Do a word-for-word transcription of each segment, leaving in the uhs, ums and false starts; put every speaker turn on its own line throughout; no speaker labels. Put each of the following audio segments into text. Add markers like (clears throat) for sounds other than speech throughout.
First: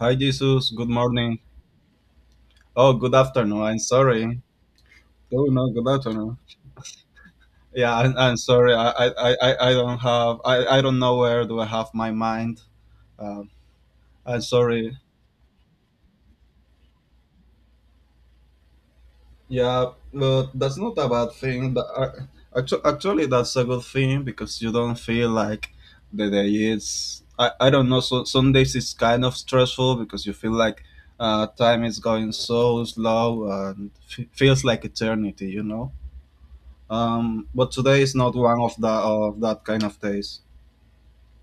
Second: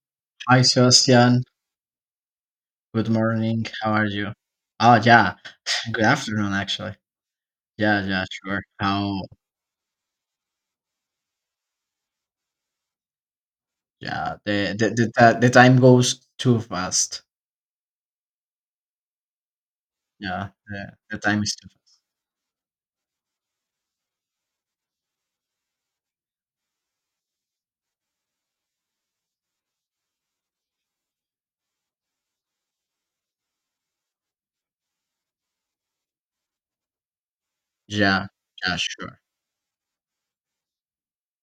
Hi,
Hi,
Jesus. Good morning.
Sebastian.
Oh,
Good
good afternoon.
morning.
I'm
How are you?
sorry.
Oh, yeah.
Oh no, good
(laughs) Good
afternoon.
afternoon, actually.
Yeah,
Yeah,
I'm,
yeah,
I'm
sure.
sorry. I, I,
How?
I, I I don't have. I, I don't know where do I have my mind. Um,
Yeah,
I'm
the the
sorry.
the, ti- the time goes too fast.
Yeah, but
Yeah,
that's
the,
not a
the
bad
time is too
thing.
fast.
That I, actu- actually, that's a good thing because you don't feel like the day is. I, I don't know. So some days it's kind of stressful because you feel like uh, time is going so slow and f- feels like eternity. You know. Um, but today is
Yeah,
not one of
yeah,
the
sure.
of that kind of days.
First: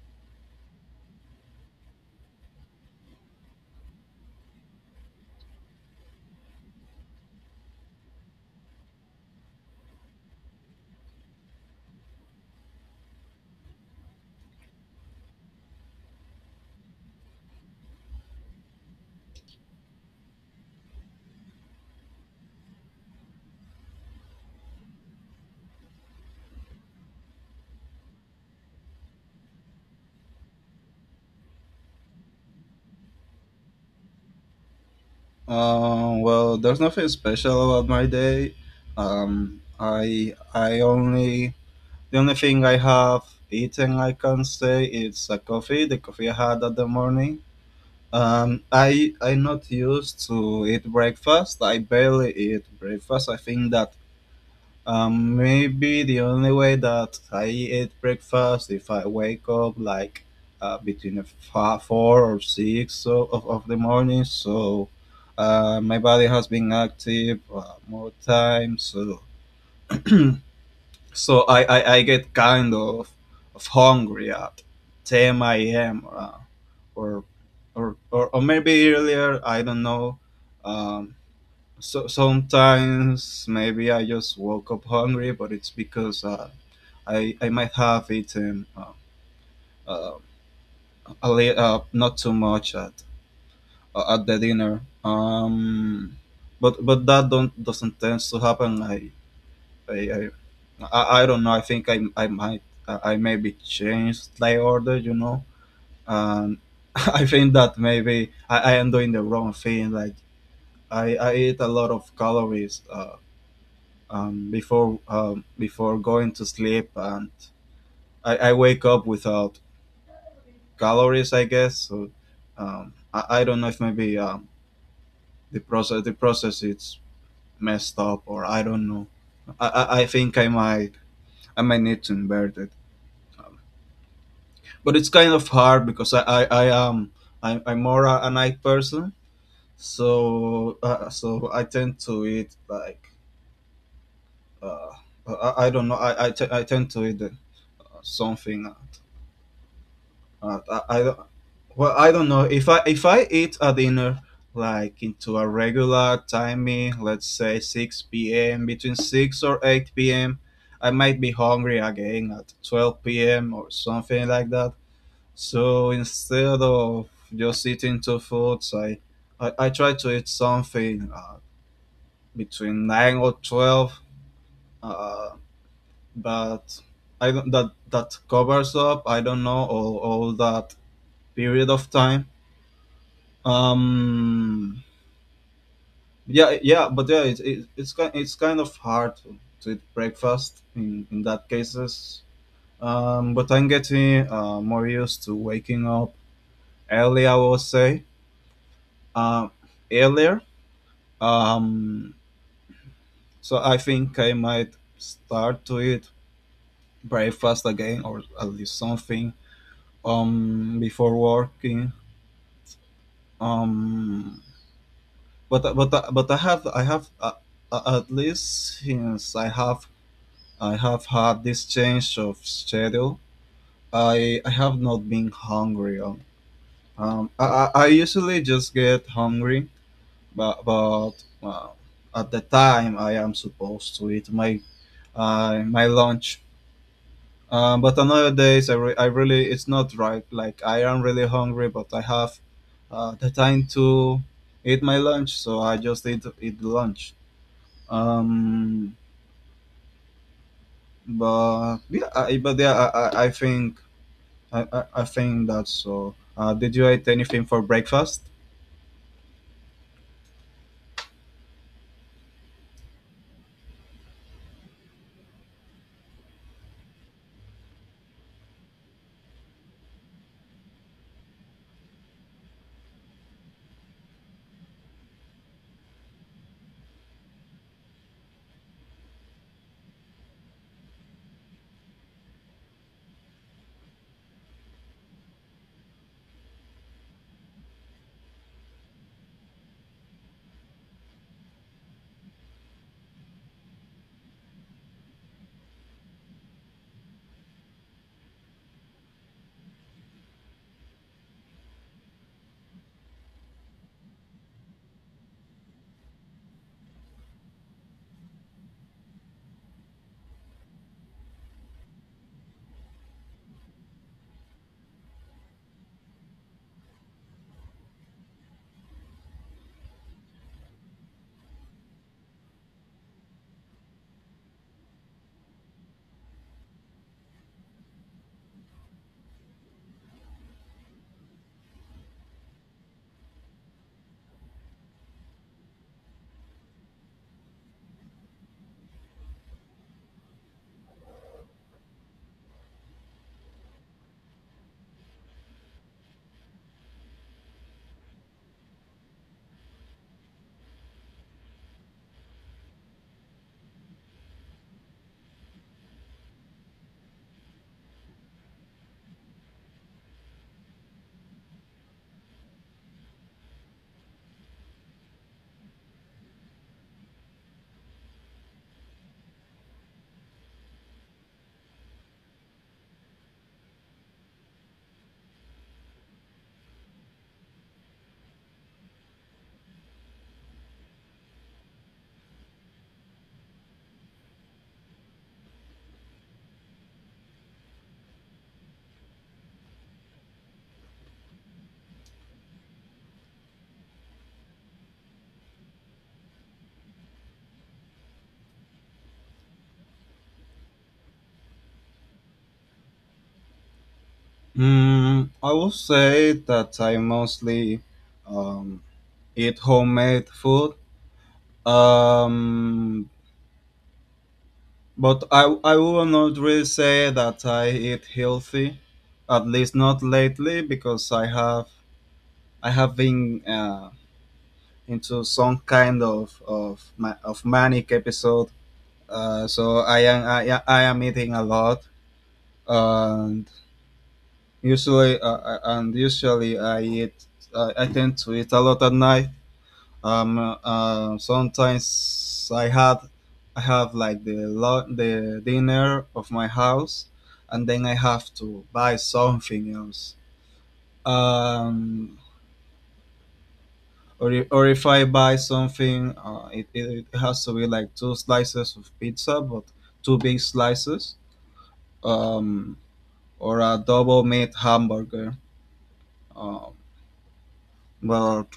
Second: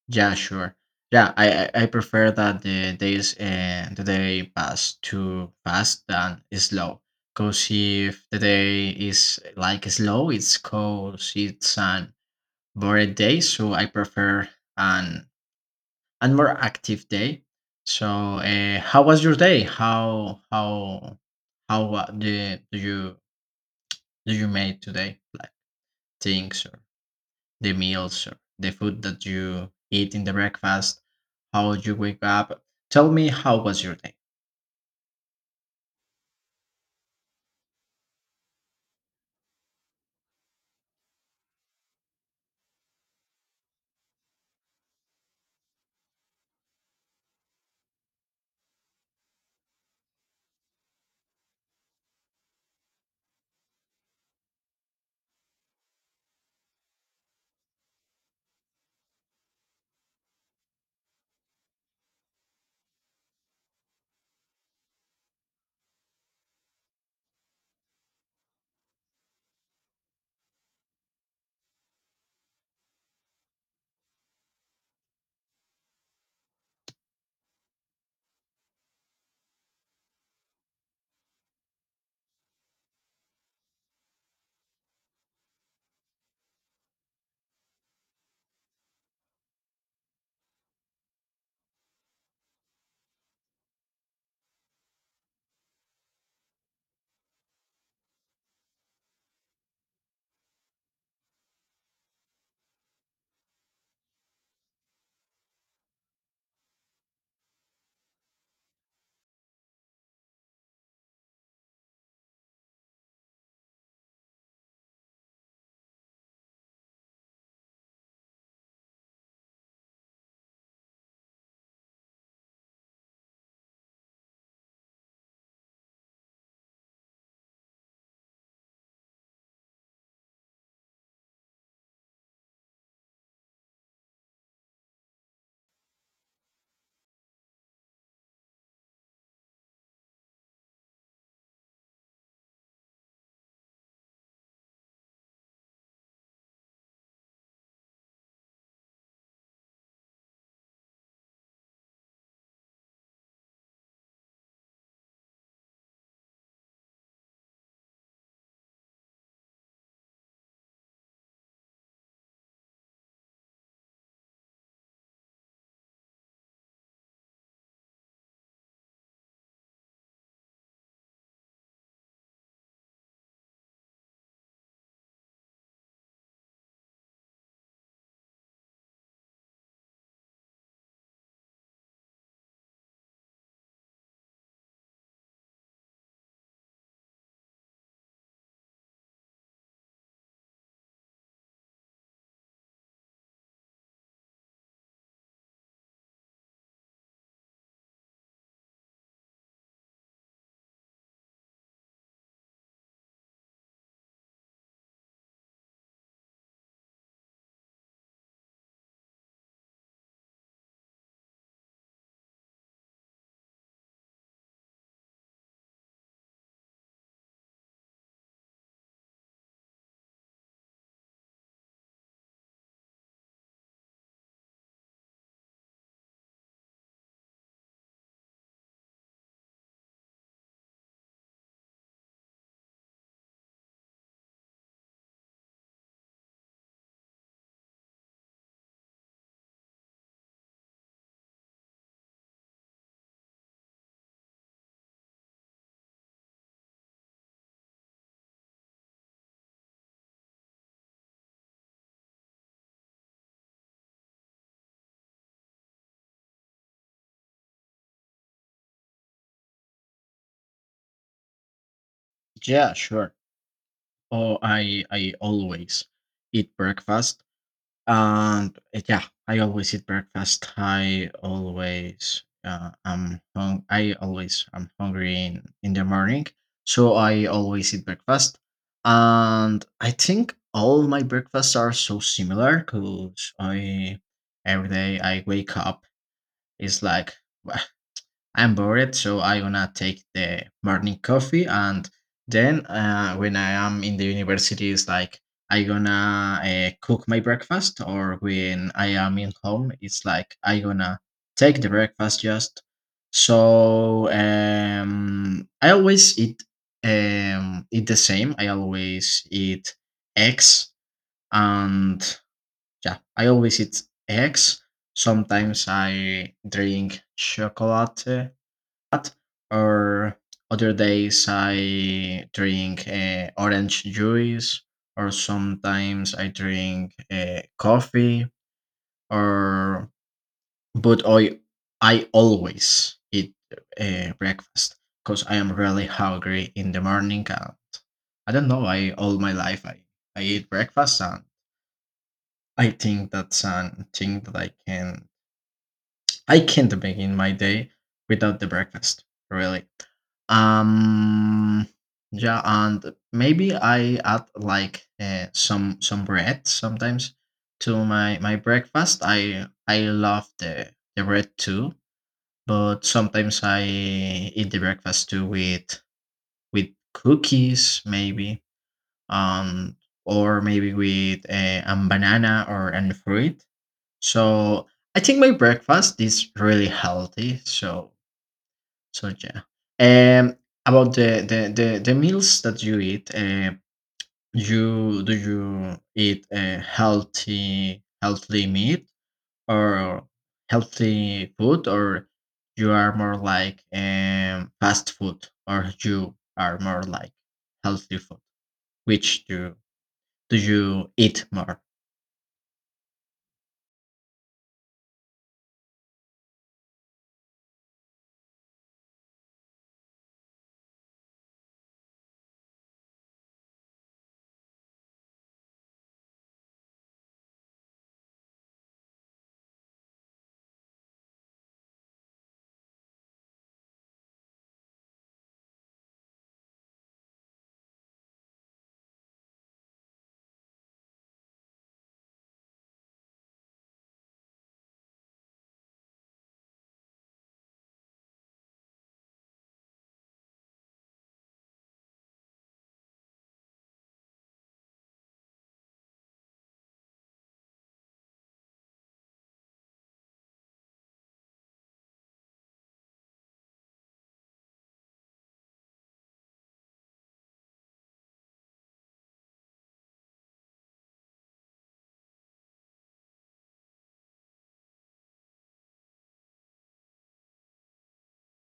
Yeah, sure. Yeah, I I, I prefer that the days uh, the day pass too fast than slow. Cause if the day is like slow, it's cause it's an boring day. So I prefer an and more active day. So, uh, how was your day? How how how wa- do do you do you made today? Like things or the meals or the food that you eat in the breakfast? How you wake up? Tell me how was your day?
Um, well, there's nothing special about my day. Um, I I only the only thing I have eaten I can say is a coffee. The coffee I had at the morning. Um, I I'm not used to eat breakfast. I barely eat breakfast. I think that Um, maybe the only way that I eat breakfast if I wake up like uh, between a fa- four or six so, of, of the morning. So uh, my body has been active uh, more time. So (clears throat) so I, I, I get kind of, of hungry at ten a m. Uh, or, or, or or maybe earlier. I don't know. Um, so sometimes maybe I just woke up hungry, but it's because uh, I I might have eaten uh, uh, a li- uh, not too much at uh, at the dinner. Um, but but that don't doesn't tend to happen. I I I, I I don't know. I think I I might I maybe change the order. You know, and (laughs) I think that maybe I, I am doing the wrong thing. Like I I eat a lot of calories. Uh, um, before um, before going to sleep, and I, I wake up without calories, I guess. So um, I, I don't know if maybe um, the process the process is messed up or I don't know. I, I, I think I might I might need to invert it, um, but it's kind of hard because I I, I am I, I'm more a, a night person, so uh, so I tend to eat like uh, I, I don't know I I, t- I tend to eat uh, something. Uh, I, I, Well, I don't know if I if I eat a dinner like into a regular timing, let's say six p m between six or eight p m. I might be hungry again at twelve p m or something like that. So instead of just eating two foods, I I, I try to eat something uh, between nine or twelve. Uh, but I don't that that covers up I don't know all all that period of time. Um, Yeah, yeah, but yeah, it's it, it's kind it's kind of hard to, to eat breakfast in in that cases. Um, but I'm getting uh, more used to waking up early. I will say um, earlier. Um, so I think I might start to eat breakfast again, or at least something um before working. Um, but but but I have I have uh, uh, at least since I have I have had this change of schedule. I I have not been hungry. Um, um, I, I I usually just get hungry, but but uh, at the time I am supposed to eat my uh, my lunch. Um, but on other days I, re- I really it's not right. Like I am really hungry, but I have uh, the time to eat my lunch, so I just eat eat lunch. Um, but yeah, I, but yeah, I, I I think I, I, I think that's so. Uh, did you eat anything for breakfast?
Yeah, sure. Oh, I I always eat breakfast. And uh, yeah, I always eat breakfast. I always uh, am hung- I always am hungry in, in the morning, so I always eat breakfast. And I think all my breakfasts are so similar because I every day I wake up is like (laughs) I'm bored, so I going to take the morning coffee, and then uh, when I am in the university, it's like I gonna uh, cook my breakfast, or when I am in home, it's like I gonna take the breakfast just. So um, I always eat um, eat the same. I always eat eggs, and yeah, I always eat eggs. Sometimes I drink chocolate that. Or other days I drink uh, orange juice, or sometimes I drink uh, coffee, or but I I always eat uh, breakfast because I am really hungry in the morning. And I don't know. I All my life I I eat breakfast and I think that's something that I can I can't begin my day without the breakfast, really. Um, yeah, and maybe I add like uh, some some bread sometimes to my my breakfast. I I love the the bread too, but sometimes I eat the breakfast too with with cookies maybe, um, or maybe with uh, a banana or an fruit so I think my breakfast is really healthy. So so yeah. Um, about the the the, the meals that you eat, uh, you do you eat uh, healthy healthy meat or healthy food, or you are more like um fast food, or you are more like healthy food? Which do do you eat more?
Mm, I would say that I mostly um, eat homemade food. Um, but I, I will not really say that I eat healthy, at least not lately, because I have I have been uh, into some kind of of, ma- of manic episode. Uh, so I am I, I am eating a lot. Uh, Usually, uh, uh, and usually I eat. Uh, I tend to eat a lot at night. Um, uh, sometimes I had, I have like the lo- the dinner of my house, and then I have to buy something else. Um, or i- or if I buy something, uh, it, it it has to be like two slices of pizza, but two big slices. Um, or a double meat hamburger. Um, well,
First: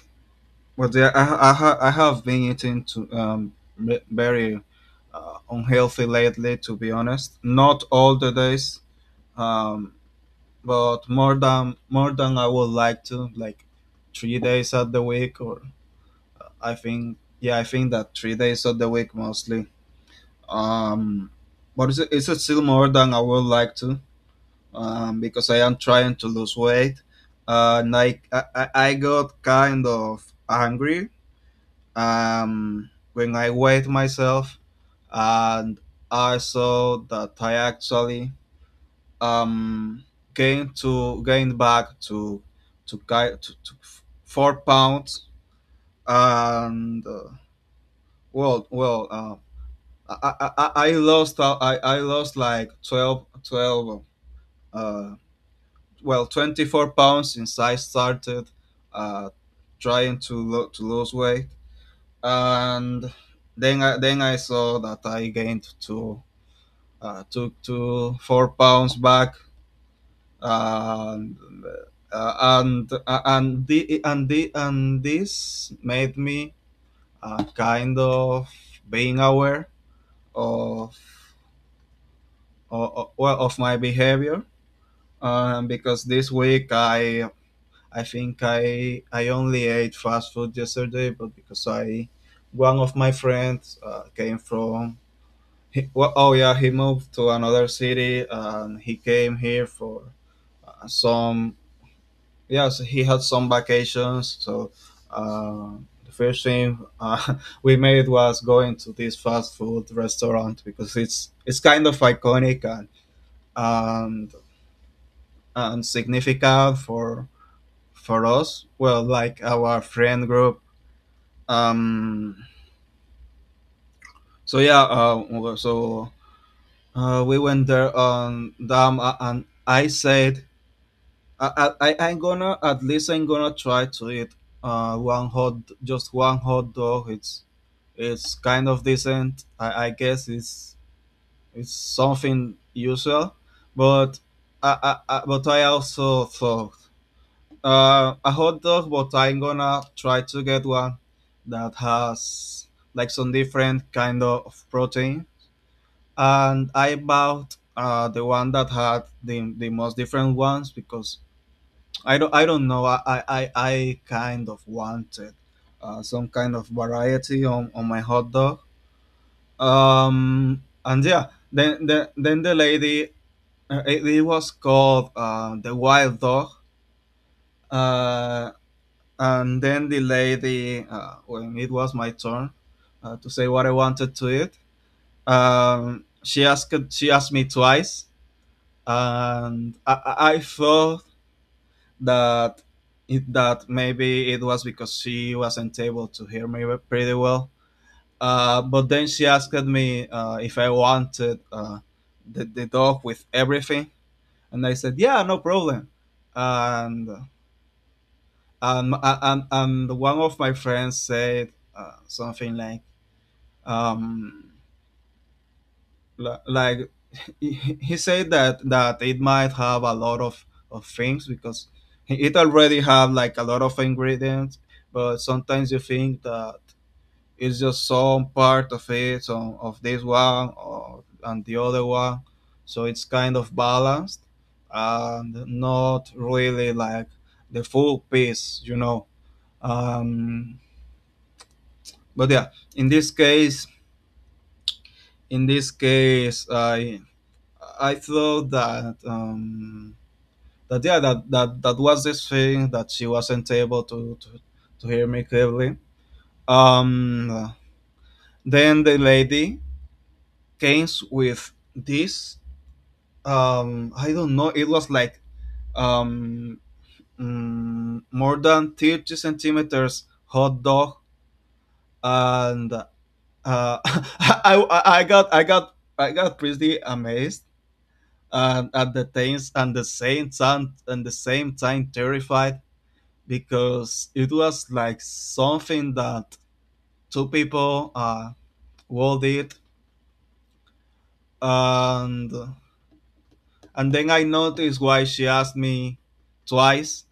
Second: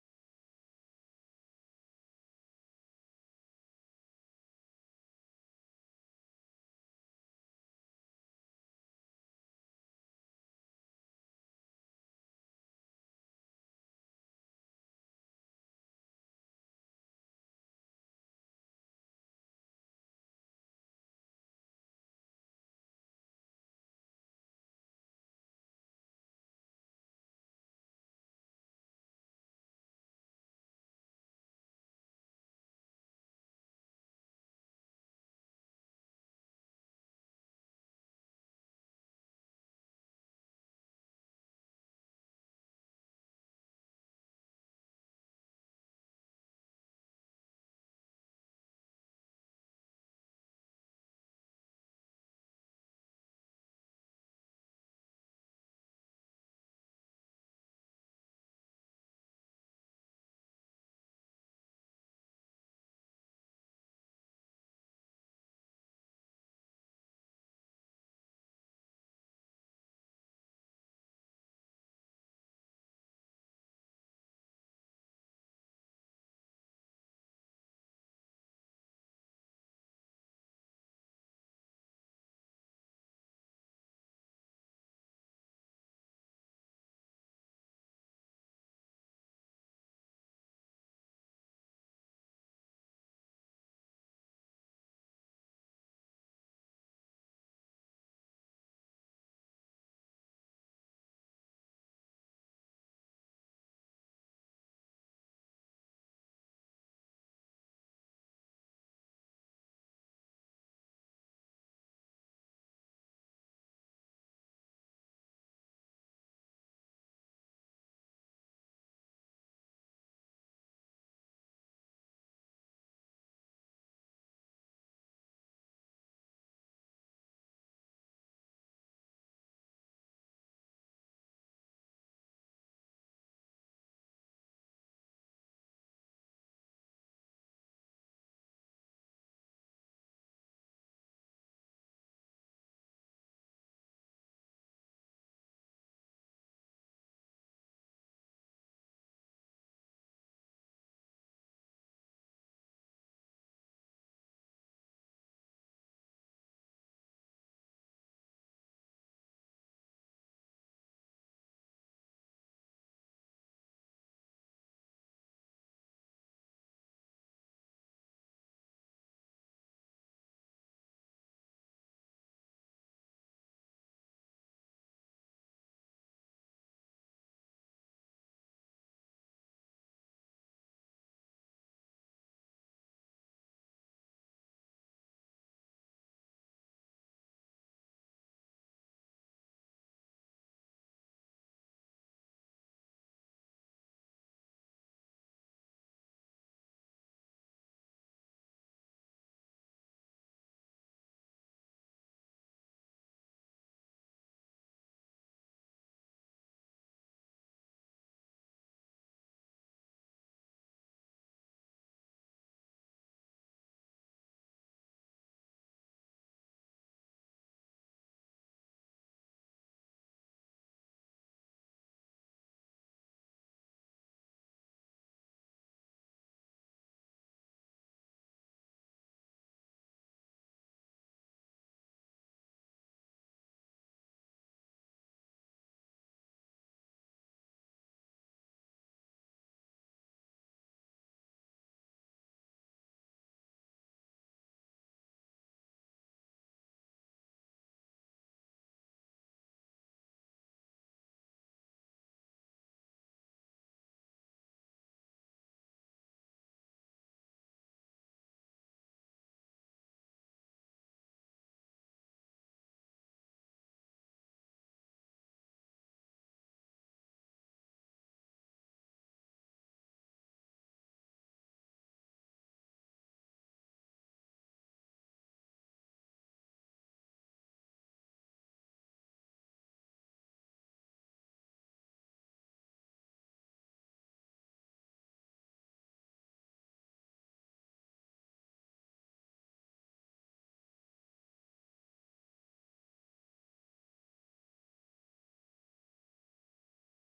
but yeah, I, I, ha- I have been eating to um m- very uh, unhealthy lately. To be honest, not all the days, um, but more than more than I would like to, like three days of the week, or I think yeah, I think that three days of the week mostly. Um, but it's it's still more than I would like to, um, because I am trying to lose weight. Uh, and I, I I I got kind of angry um, when I weighed myself and I saw that I actually um, gained to gained back to to, ki- to, to f- four pounds and uh, well well uh, I, I, I I lost uh, I, I lost like twelve twelve uh, well twenty-four pounds since I started uh, trying to lo- to lose weight and then I, then I saw that I gained two uh, took two four pounds back and uh, and uh, and the, and the, and this made me uh, kind of being aware of of, well, of my behavior um, because this week I I think I I only ate fast food yesterday but because I one of my friends uh, came from He, well, oh yeah, he moved to another city and he came here for uh, some. Yes, he had some vacations. So uh, the first thing uh, (laughs) we made was going to this fast food restaurant because it's it's kind of iconic and and, and significant for for us. Well, like our friend group. Um, so yeah, uh, so uh, we went there on them, uh, and I said I, I I- I'm gonna at least I'm gonna try to eat uh one hot just one hot dog. It's it's kind of decent. I, I guess it's it's something usual, but I, I, I but I also thought uh a hot dog. But I'm gonna try to get one that has like some different kind of protein. And I bought uh the one that had the the most different ones because I don't I don't know. I I, I I kind of wanted uh, some kind of variety on, on my hot dog. Um and yeah, then then then the lady uh, it, it was called uh, the wild dog. Uh, and then the lady uh, when it was my turn uh, to say what I wanted to eat, um, she asked she asked me twice, and I I I felt that it, that maybe it was because she wasn't able to hear me pretty well. Uh, but then she asked me uh, if I wanted uh, the, the dog with everything, and I said, "Yeah, no problem." And and and, and one of my friends said uh, something like, um, "Like he, he said that that it might have a lot of of things because it already have like a lot of ingredients but sometimes you think that it's just some part of it some of this one or and the other one so it's kind of balanced and not really like the full piece you know um but yeah in this case in this case i I thought that um that yeah that that that was this thing that she wasn't able to to, to hear me clearly um then the lady came with this um I don't know it was like um mm, more than thirty centimeters hot dog and uh (laughs) I, I i got i got I got pretty amazed and at the things and the same time and the same time terrified because it was like something that two people uh world it and and then I noticed why she asked me twice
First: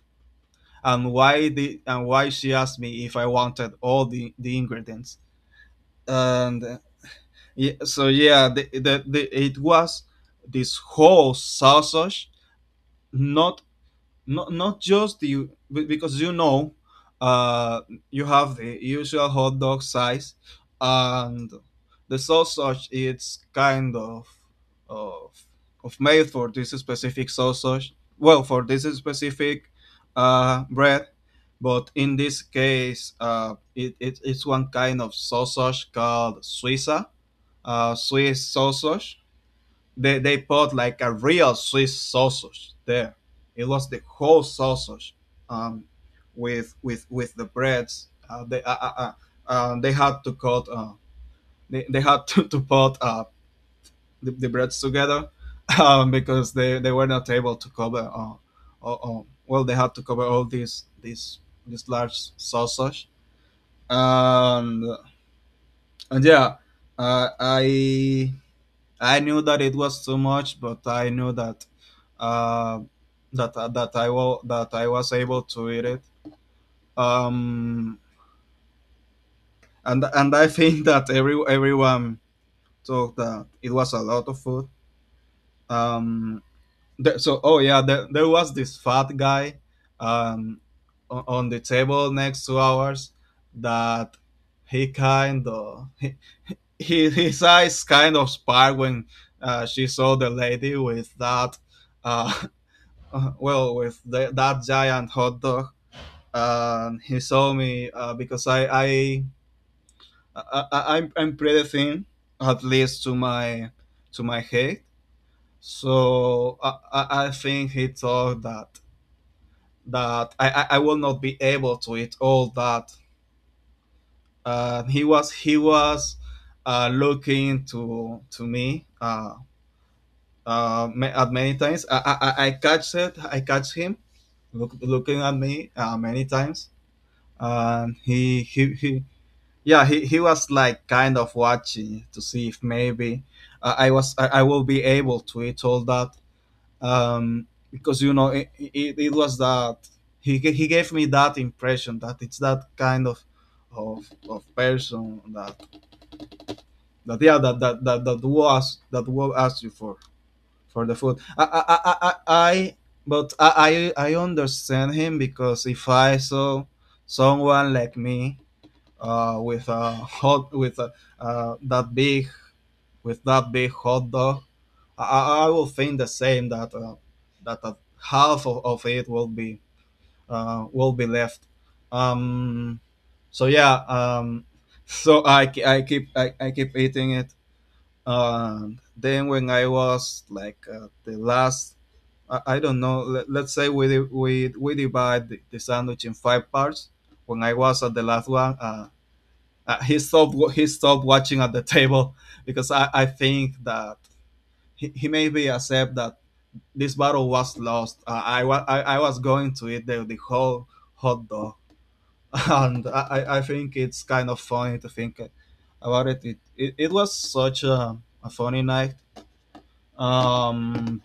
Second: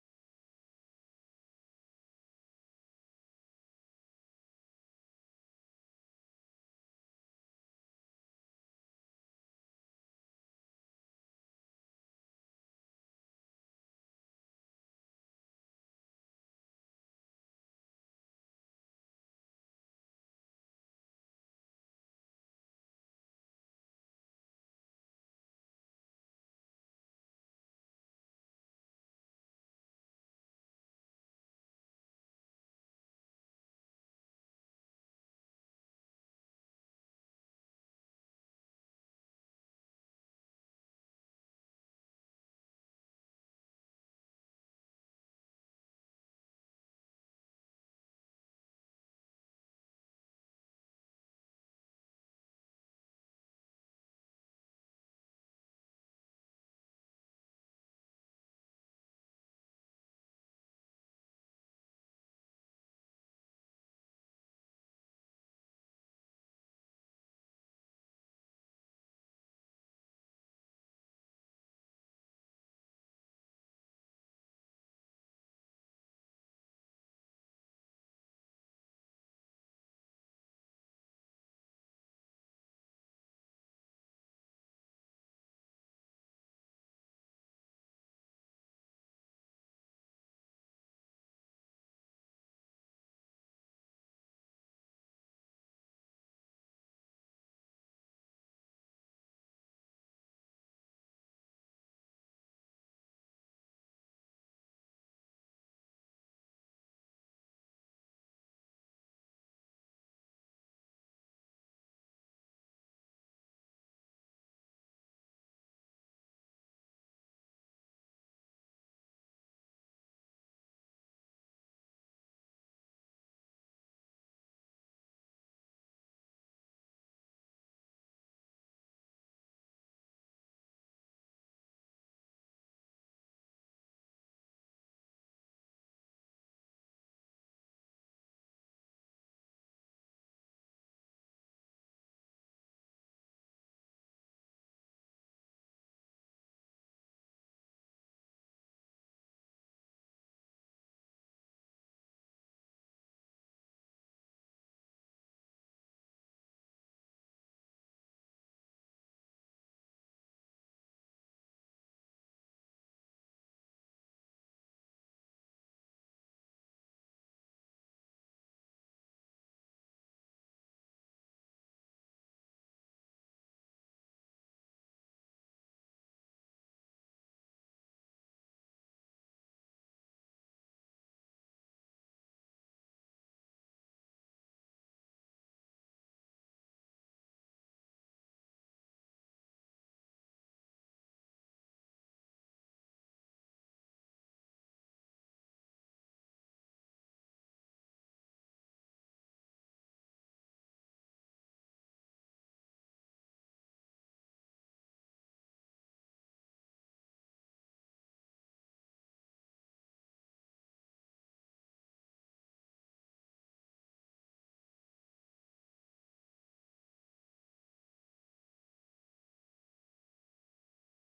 and why the and why she asked me if I wanted all the, the ingredients and uh, yeah, so yeah the, the, the, it was this whole sausage not not not just you be- because you know uh you have the usual hot dog size and the sausage it's kind of of of made for this specific sausage well for this specific uh bread but in this case uh it, it it's one kind of sausage called suiza uh swiss sausage they, they put like a real Swiss sausage there. It was the whole sausage um, with with with the breads. Uh, they uh, uh, uh, uh, they had to cut Uh, they, they had to, to put uh, the, the, breads together. (laughs) Um, because they, they were not able to cover Uh, uh, uh, Well they had to cover all these these this large sausage and, and yeah uh, I I knew that it was too much, but I knew that uh, that uh, that I will that I was able to eat it. Um, and and I think that every everyone thought that it was a lot of food. Um, there, so Oh yeah, there, there was this fat guy, um, on, on the table next to ours, that he kind of he, he- his eyes kind of sparked when uh, she saw the lady with that. Uh, uh, well, with the, that giant hot dog, and he saw me, uh, because I, I, I, I I'm, I'm pretty thin, at least to my to my height. So I, I I think he thought that that I, I I will not be able to eat all that. Uh, he was he was uh, looking to to me uh, uh, ma- at many times. I, I I I catch it. I catch him look, looking at me, uh, many times, and he he, he, yeah, he, he was like kind of watching to see if maybe uh, i was I, I will be able to eat all that, um because you know it, it, it was that he, ga- he gave me that impression that it's that kind of, of, of person that that yeah that that that, that was that will ask you for for the food I I I, I, I But I, I I understand him because if I saw someone like me, uh, with a hot with a, uh, that big, with that big hot dog, I, I will think the same, that uh, that uh, half of, of it will be uh, will be left. Um, so yeah. um, (laughs) so I, ke- I keep I, I keep eating it. Um, then when I was like, uh, the last, I, I don't know. Let, let's say we di- we we divide the, the sandwich in five parts. When I was at the last one. Uh, uh, he stopped he stopped watching at the (laughs) table because I, I think that he, he maybe accept that this battle was lost. Uh, I, wa- I I was going to eat the, the whole hot dog. (laughs) and I, I- I think it's kind of funny to think about it. It it, it was such a, a funny night. Um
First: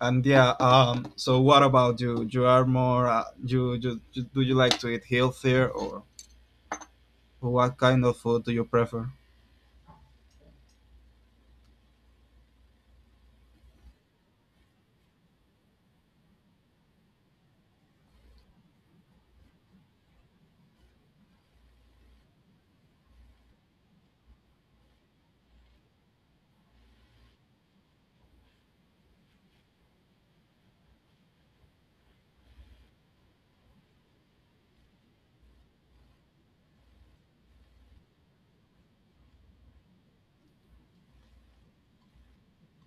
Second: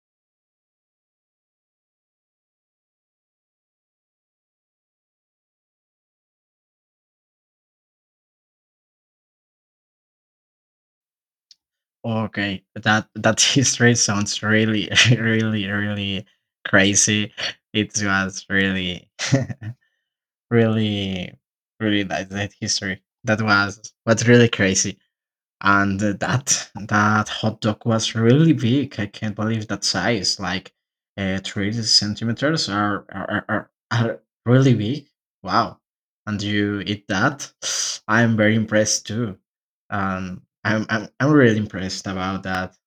and yeah. Um so what about you? You are more, uh, you, you, you, do you like to eat healthier, or what kind of food do you prefer?
Okay, that that (laughs) history sounds really, (laughs) really, really crazy. It was really, (laughs) really, really nice that history. That was was really crazy, and that that hot dog was really big. I can't believe that size. Like, uh, three centimeters are are, are are really big. Wow, and you eat that? (sniffs) I'm very impressed too. Um, I'm I'm I'm really impressed about that.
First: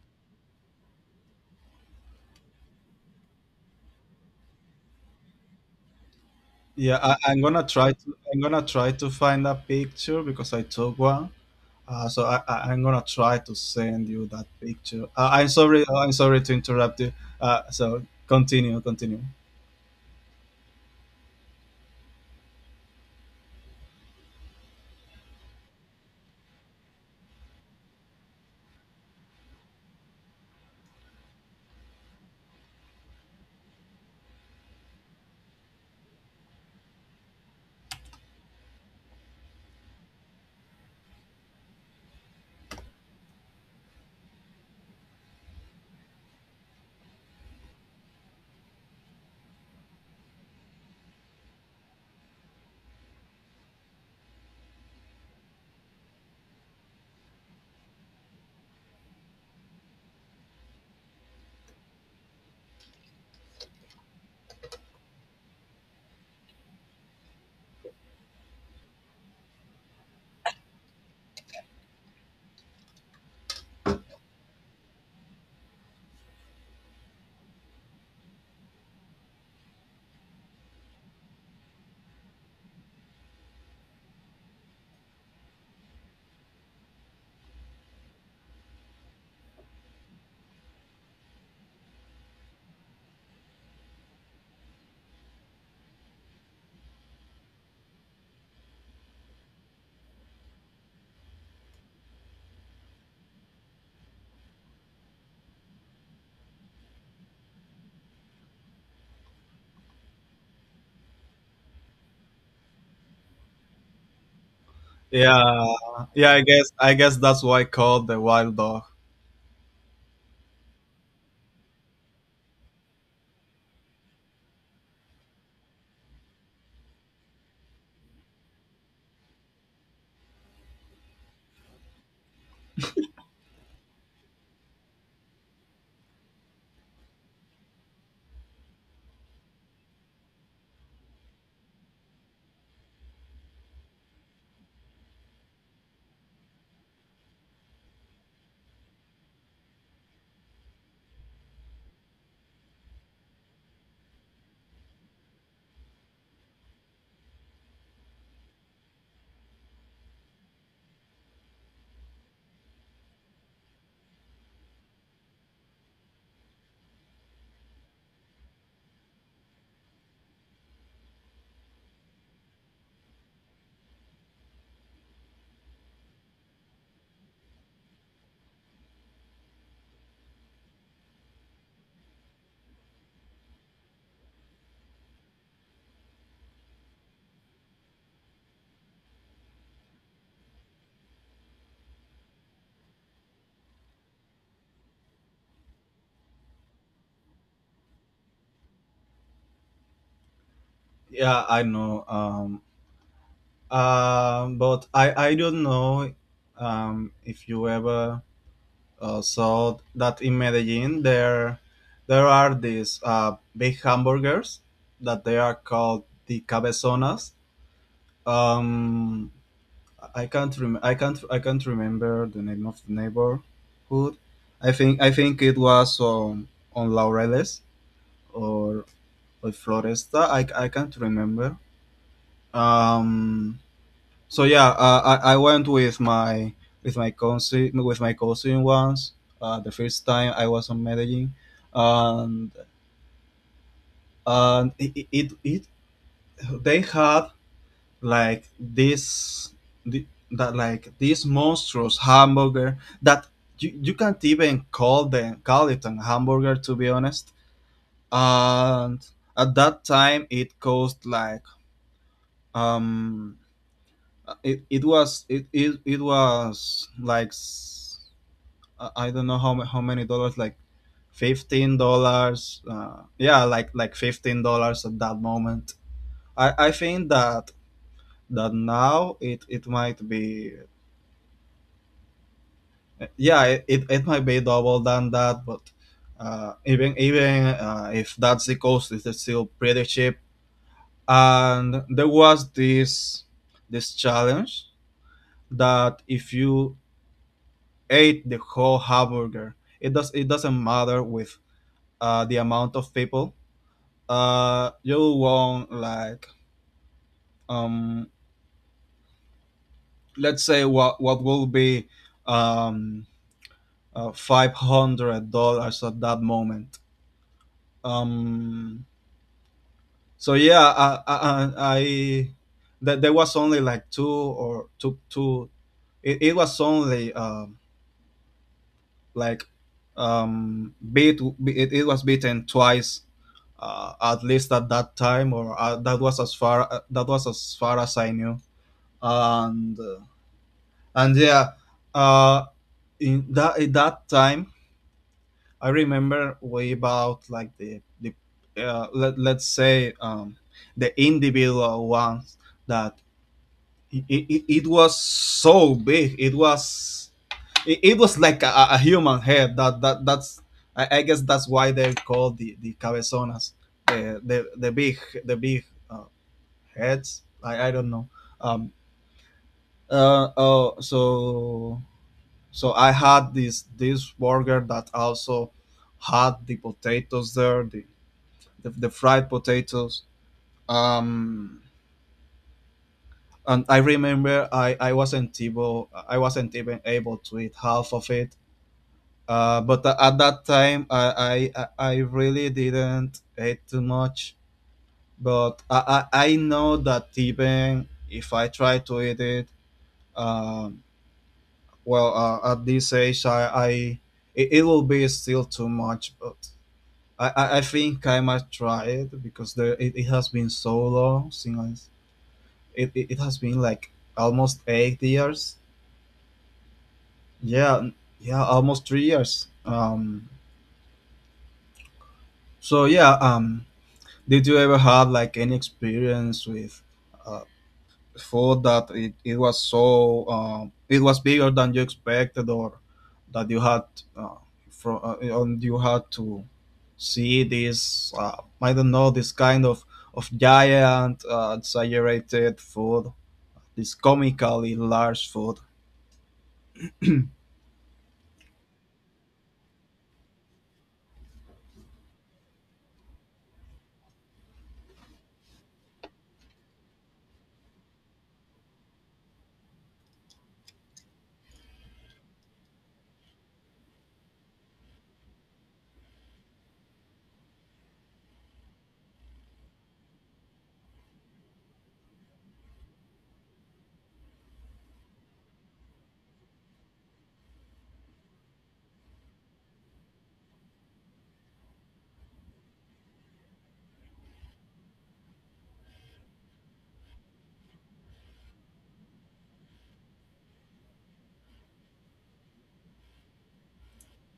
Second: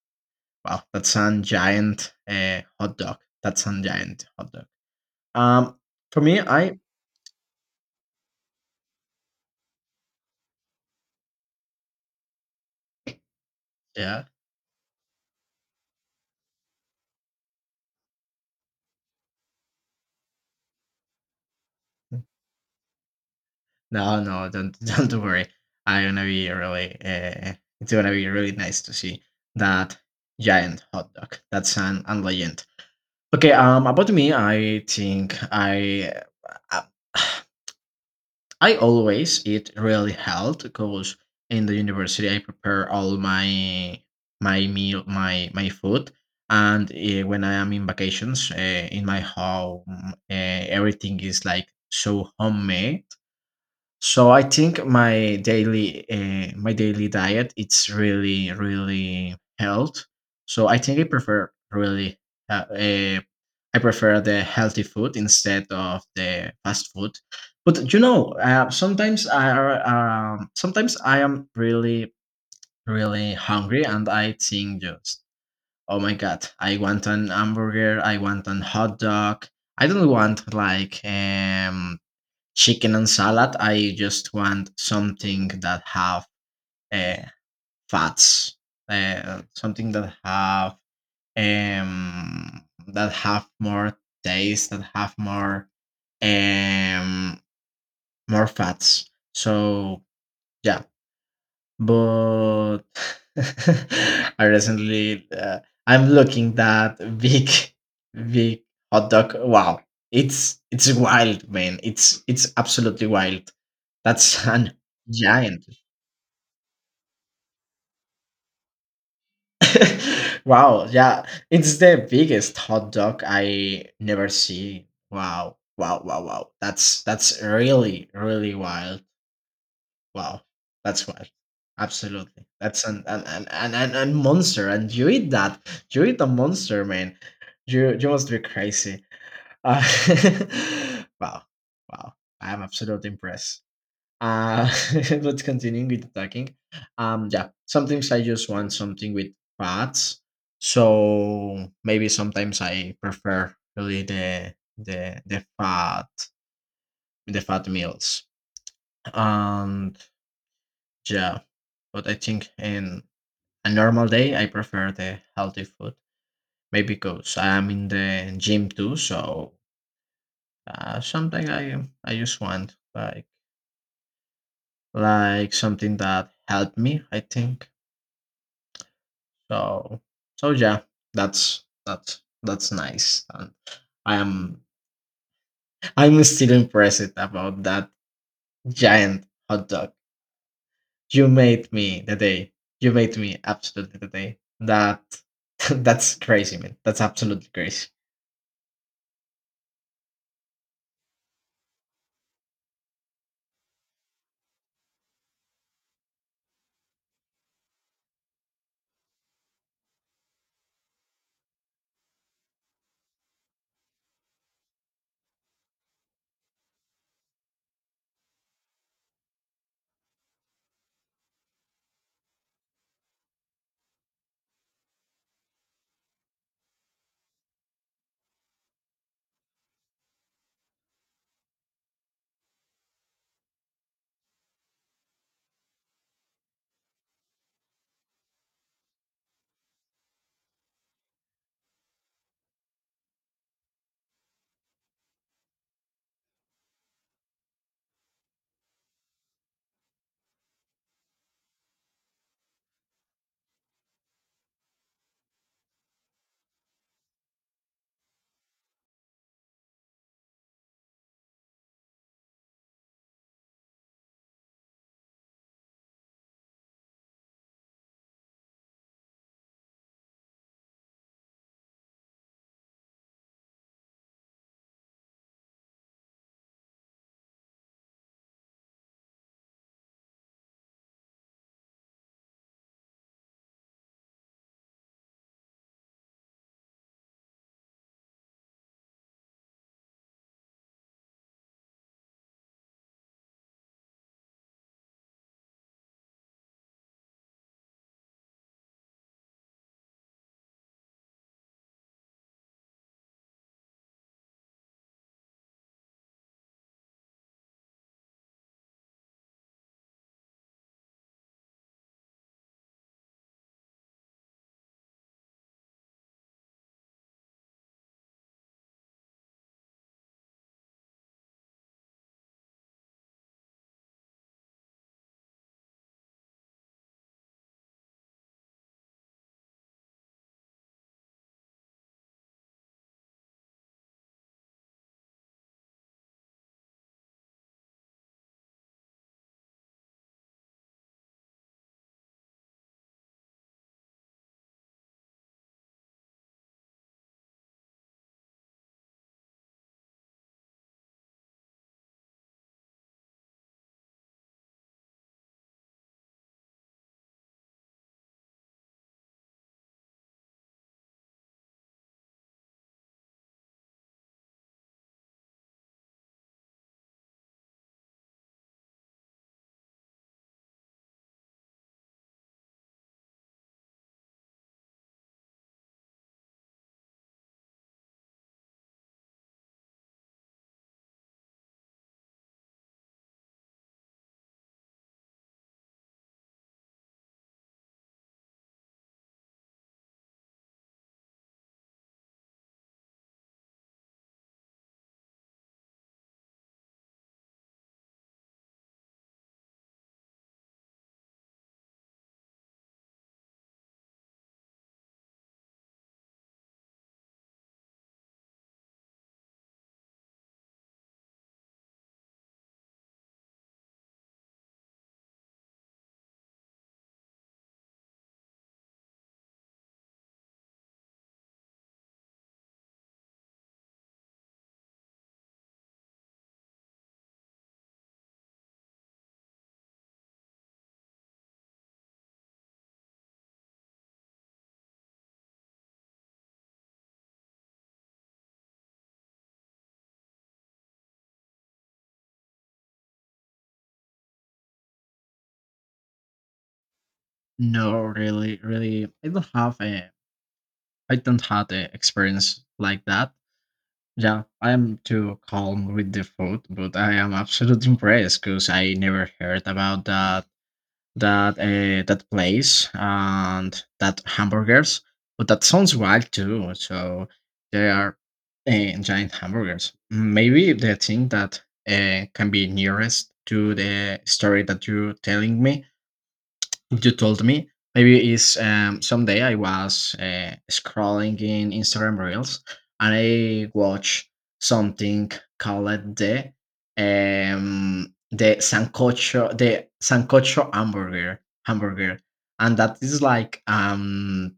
Wow, that's an giant uh, hot dog. That's a giant hot dog. Um, for me, I
Yeah, I, I'm gonna try to I'm gonna try to find a picture because I took one. Uh, so I, I I'm gonna try to send
Yeah.
you that picture. Uh, I'm sorry, uh, I'm sorry to interrupt you. Uh, so continue continue.
No, no, don't (laughs) don't worry. I'm gonna be really. Uh, it's gonna be really nice to see that giant hot dog. That's an, an legend. Okay. Um, about me, I think I. Uh, (sighs) I always eat really health because in the university I prepare all my my meal my my food and uh, when I am in vacations uh, in my home uh, everything is like so homemade so I think my daily uh, my daily diet it's really really health. So I think I prefer really uh, uh, I prefer the healthy food instead of the fast food. But you know, uh, sometimes I are, um, sometimes I am really really hungry and I think just oh my god, I want an hamburger, I want an hot dog. I don't want like um chicken and salad. I just want something that have uh, fats, uh, something that have um that have more taste that have more um more fats so yeah. But (laughs) I recently, uh, I'm looking that big, (laughs) big hot dog. Wow, it's it's wild, man. It's it's absolutely wild. That's an giant.
Yeah, yeah, I guess I guess that's why called the wild dog.
(laughs) Wow, yeah, it's the biggest hot dog I never see. Wow, wow, wow, wow. That's that's really really wild. Wow, that's wild. Absolutely. That's an an an an an an monster, and you eat that. You eat a monster, man. You you must be crazy. Uh, (laughs) wow, wow. I am absolutely impressed. Uh, (laughs) but continuing with talking, um, yeah. Sometimes I just want something with fats, so maybe sometimes I prefer really the the the fat the fat meals. Um, yeah, but I think in a normal day I prefer the healthy food. Maybe because I'm in the gym too, so uh, something I I just want like like something that helped me. I think so. So yeah, that's that's that's nice, and I'm I'm still impressed about that giant hot dog. You made me the day. You made me absolutely the day. That (laughs) that's crazy, man. That's absolutely crazy.
Yeah, I know. Um um but I I don't know, um if you ever Uh, so that in Medellin there, there are these, uh, big hamburgers, that they are called the cabezonas. Um, I can't rem- I can't I can't remember the name of the neighborhood. I think I think it was on on Laureles or or Floresta. I, I can't remember. Um, So yeah, uh, I I went with my, with my cousin with my cousin once. Uh, the first time I was on Medellin, and and it, it, it it- they had like this, the, that like this monstrous hamburger, that you, you can't even call them call it an hamburger to be honest. And at that time it cost like, um it, it was it, it it was like, uh, I don't know how ma- how many dollars, like fifteen dollars. Uh, yeah, like like fifteen dollars at that moment. I I think that that now it it might be, yeah, it, it, it might be double than that, but, uh, even even, uh, if that's the cost, it's still pretty cheap. And there was this, this challenge, that if you ate the whole hamburger, it does it doesn't matter with, uh, the amount of people, uh you want like, um let's say, what what will be, um uh, five hundred dollars at that moment. um so yeah, I I, I that there was only like two, or two two. It, it was only, um like, um beat, it, it was beaten twice, uh, at least at that time, or, uh, that was as far, uh, that was as far as I knew. And uh, And yeah, uh, in that at that time, I remember way about like the the, uh, let let's say, um, the individual ones, that it, it, it was so big. It was, it, it was like a, a human head. That that that's, I, I guess that's why they're called the, the cabezonas, the, the, the big, the big uh, heads. I I don't know. Um, uh, oh, so, so I had this, this burger that also had the potatoes there, the, the, the fried potatoes. Um, and I remember, I, I wasn't able I wasn't even able to eat half of it. Uh, but a- at that time, I, I I I really didn't eat too much. But I, I, I know that even if I try to eat it, um, well, uh, at this age, I, I it it will be still too much. But I, I, I think I might try it because there, it, it has been so long since I, it, it, it has been like almost eight years. Yeah, n- yeah, almost three years. Um, so yeah. Um, did you ever have like any experience with, uh, food that, it, it was so, um, it was bigger than you expected, or that you had, uh, from uh, and you had to see this, uh, I don't know, this kind of, of giant, uh, exaggerated food, this comically large food?
No, really, really, I don't have a, I don't have the experience like that. Yeah, I am too calm with the food, but I am absolutely impressed because I never heard about that that uh, that place and that hamburgers, but that sounds wild too. So they are uh, giant hamburgers. Maybe the thing that uh, can be nearest to the story that you're telling me you told me maybe it's um someday I was uh, scrolling in Instagram reels and I watched something called the um the sancocho the sancocho hamburger hamburger and that is like um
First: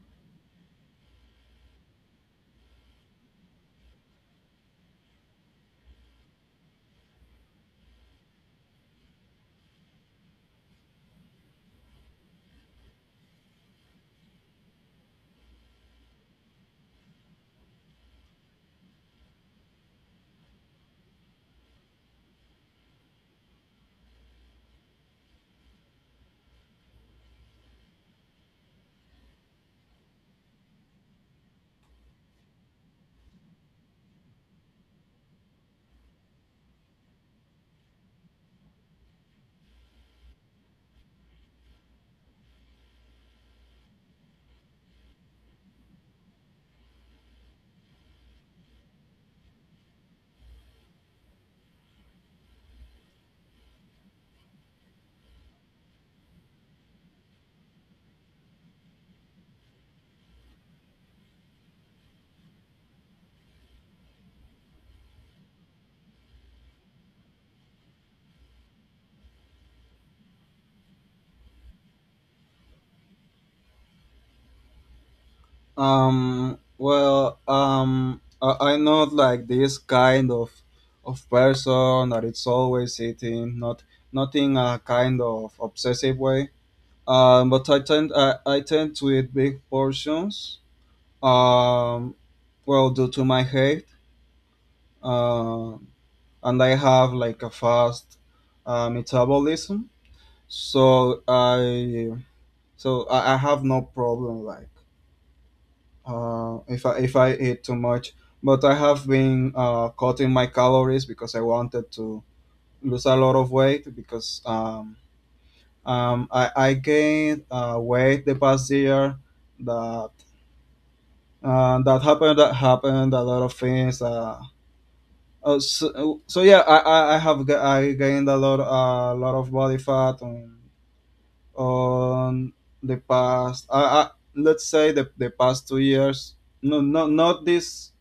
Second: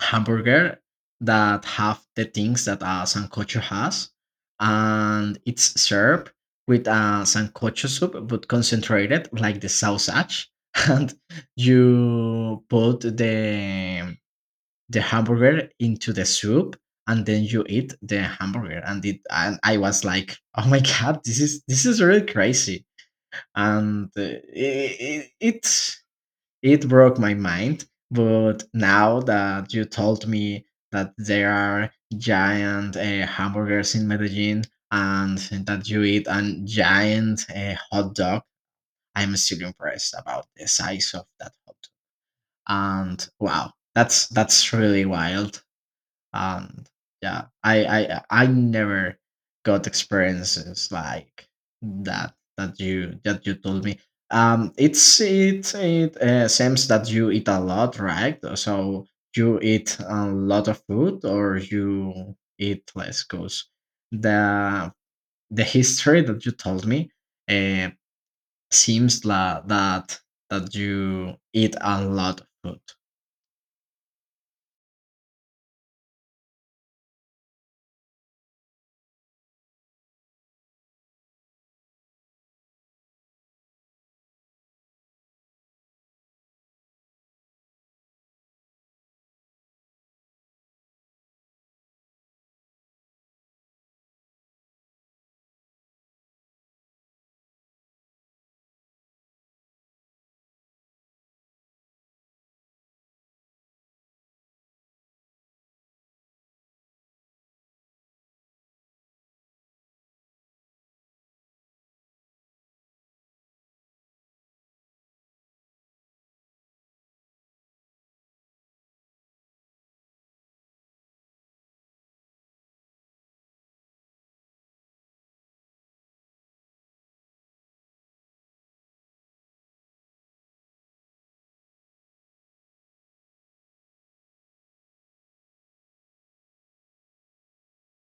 hamburger that have the things that a sancocho has, and it's served with a sancocho soup, but concentrated like the sausage, (laughs) and you put the the hamburger into the soup, and then you eat the hamburger. And it, and I was like, oh my (laughs) god, this is this is really crazy, and uh, i i- it it broke my mind, but now that you told me that there are giant uh, hamburgers in Medellin and that you eat a giant uh, hot dog, I'm still impressed about the size of that hot dog. And wow, that's that's really wild. And yeah, I I I never got experiences like that that you that you told me. Um, it's it it uh, seems that you eat a lot, right? So you eat a lot of food, or you eat less? Cause the the history that you told me uh, seems la- that that you eat a lot of food.
um Well, um I, I'm not like this kind of, of person that it's always eating, not, not in a kind of obsessive way, um, but I tend I, I tend to eat big portions. Um, well, due to my height, um, and I have like a fast, uh, metabolism, so I so I, I have no problem like, uh, if I if I eat too much. But I have been, uh, cutting my calories because I wanted to lose a lot of weight because, um, um, I, I gained, uh, weight the past year, that uh, that happened that happened a lot of things. Uh, uh, so, so yeah, I, I I have ga- I gained a lot, a lot of body fat on, on the past, I, I let's say, the, the past two years, no, not not this,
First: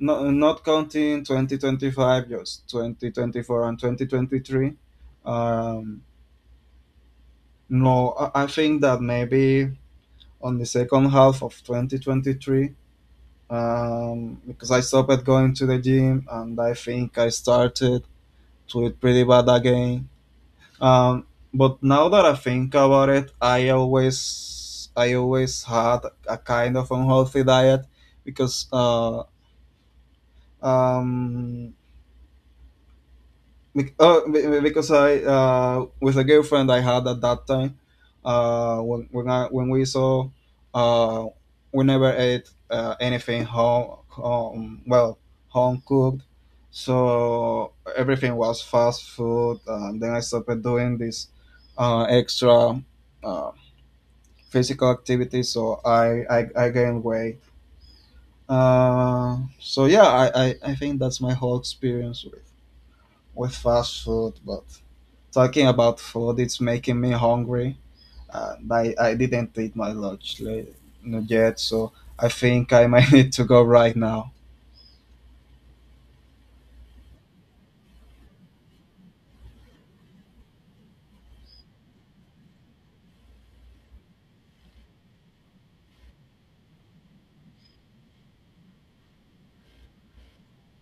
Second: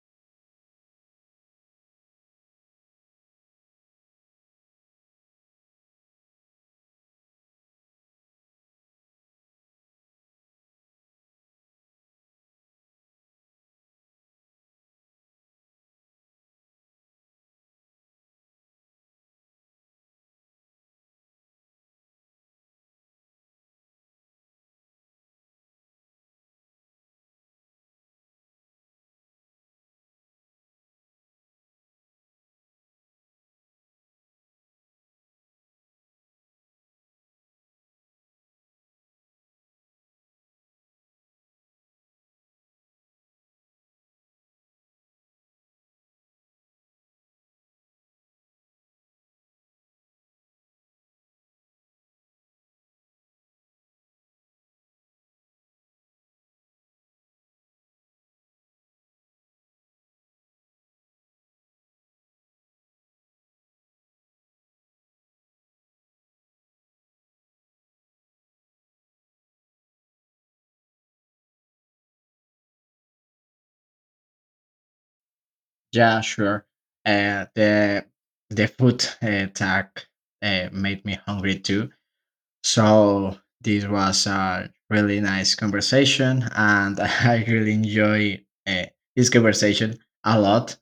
not, not counting twenty twenty-five, just twenty twenty-four and twenty twenty-three. Um no I I think that maybe on the second half of twenty twenty-three, um, because I stopped going to the gym, and I think I started to eat pretty bad again. Um, but now that I think about it, I always I always had a kind of unhealthy diet, because, uh, um, Bec- Oh, be- because I, uh, with a girlfriend I had at that time, uh, when when I, when we saw, uh, we never ate, uh, anything home, home well home cooked, so everything was fast food. And then I stopped doing this, uh, extra uh, physical activity, so I I, I gained weight. Uh, so yeah, I, I, I think that's my whole experience with, with fast food. But Talking about food, it's making me hungry. And I, I didn't eat my lunch la- not yet, so I think I might (laughs) need to go right now.
Yeah, sure. Uh, the the food uh, tag uh, made me hungry too. So this was a really nice conversation, and (laughs) I really enjoy uh, this conversation a lot.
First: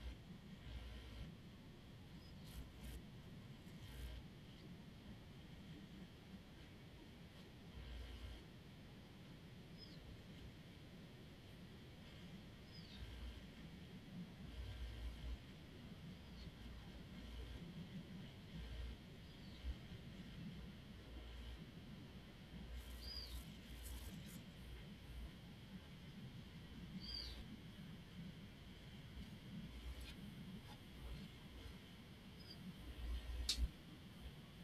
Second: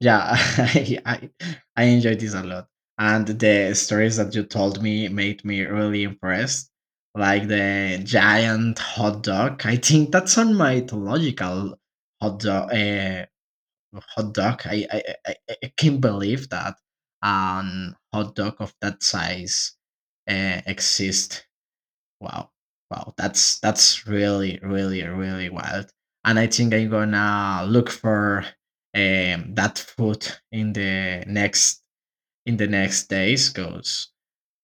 Yeah, (laughs) I, I I enjoyed this a lot, and the stories that you told me made me really impressed. Like the giant hot dog, I think that's on mythological hot dog. Uh, hot dog. I I, I, I I can't believe that um hot dog of that size uh, exist. Wow, wow, that's that's really really really wild. And I think I'm gonna look for um that food in the next in the next days. Cause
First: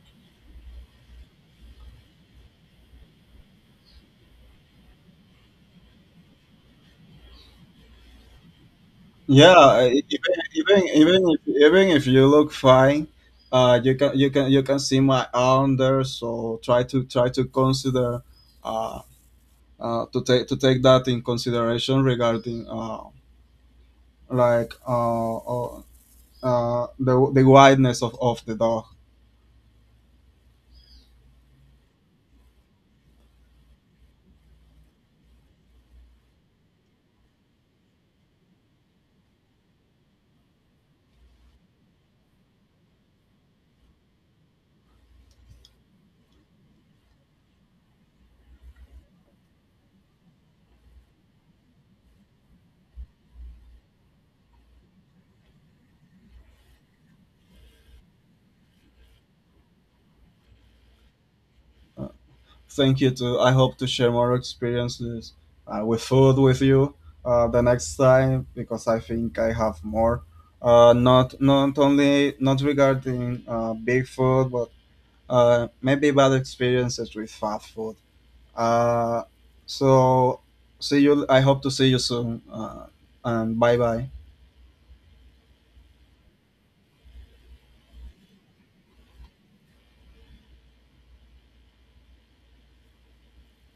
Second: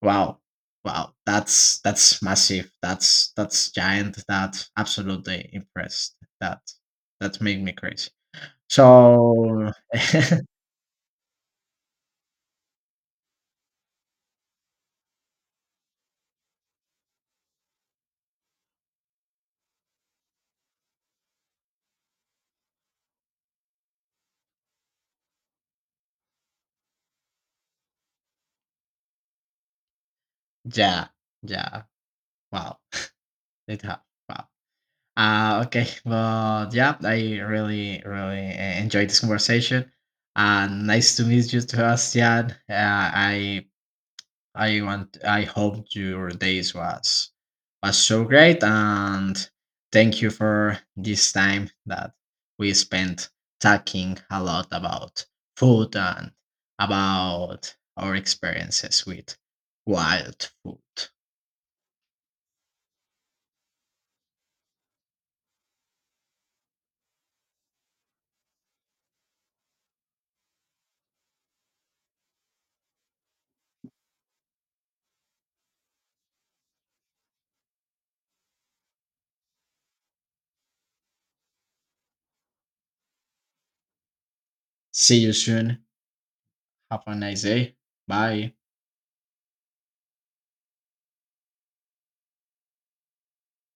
wow. Wow, that's that's massive. That's that's giant. That absolutely impressed. That that made me crazy. So
Yeah, e-
(laughs)
even even even if, even if you look fine, uh, you can you can you can see my arm there. So try to try to consider, uh, uh to take to take that in consideration regarding, uh like uh, uh, uh the the wideness of of the dog.
Dạ, dạ. Wow, (laughs) it have. Wow. Uh, okay, well, yeah, I really, really uh, enjoyed this conversation, and nice to meet you, Sebastian. Uh, I, I want, I hope your days was was so great, and thank you for this time that we spent talking a lot about food and about our experiences with wild food.
Thank you too. I hope to share more experiences, uh, with food with you, uh, the next time, because I think I have more. Uh, not, not only not regarding, uh, big food, but, uh, maybe bad experiences with fast food. Uh, so, see you. I hope to see you soon. Uh, and bye bye.
See you soon. Have a nice day. Bye.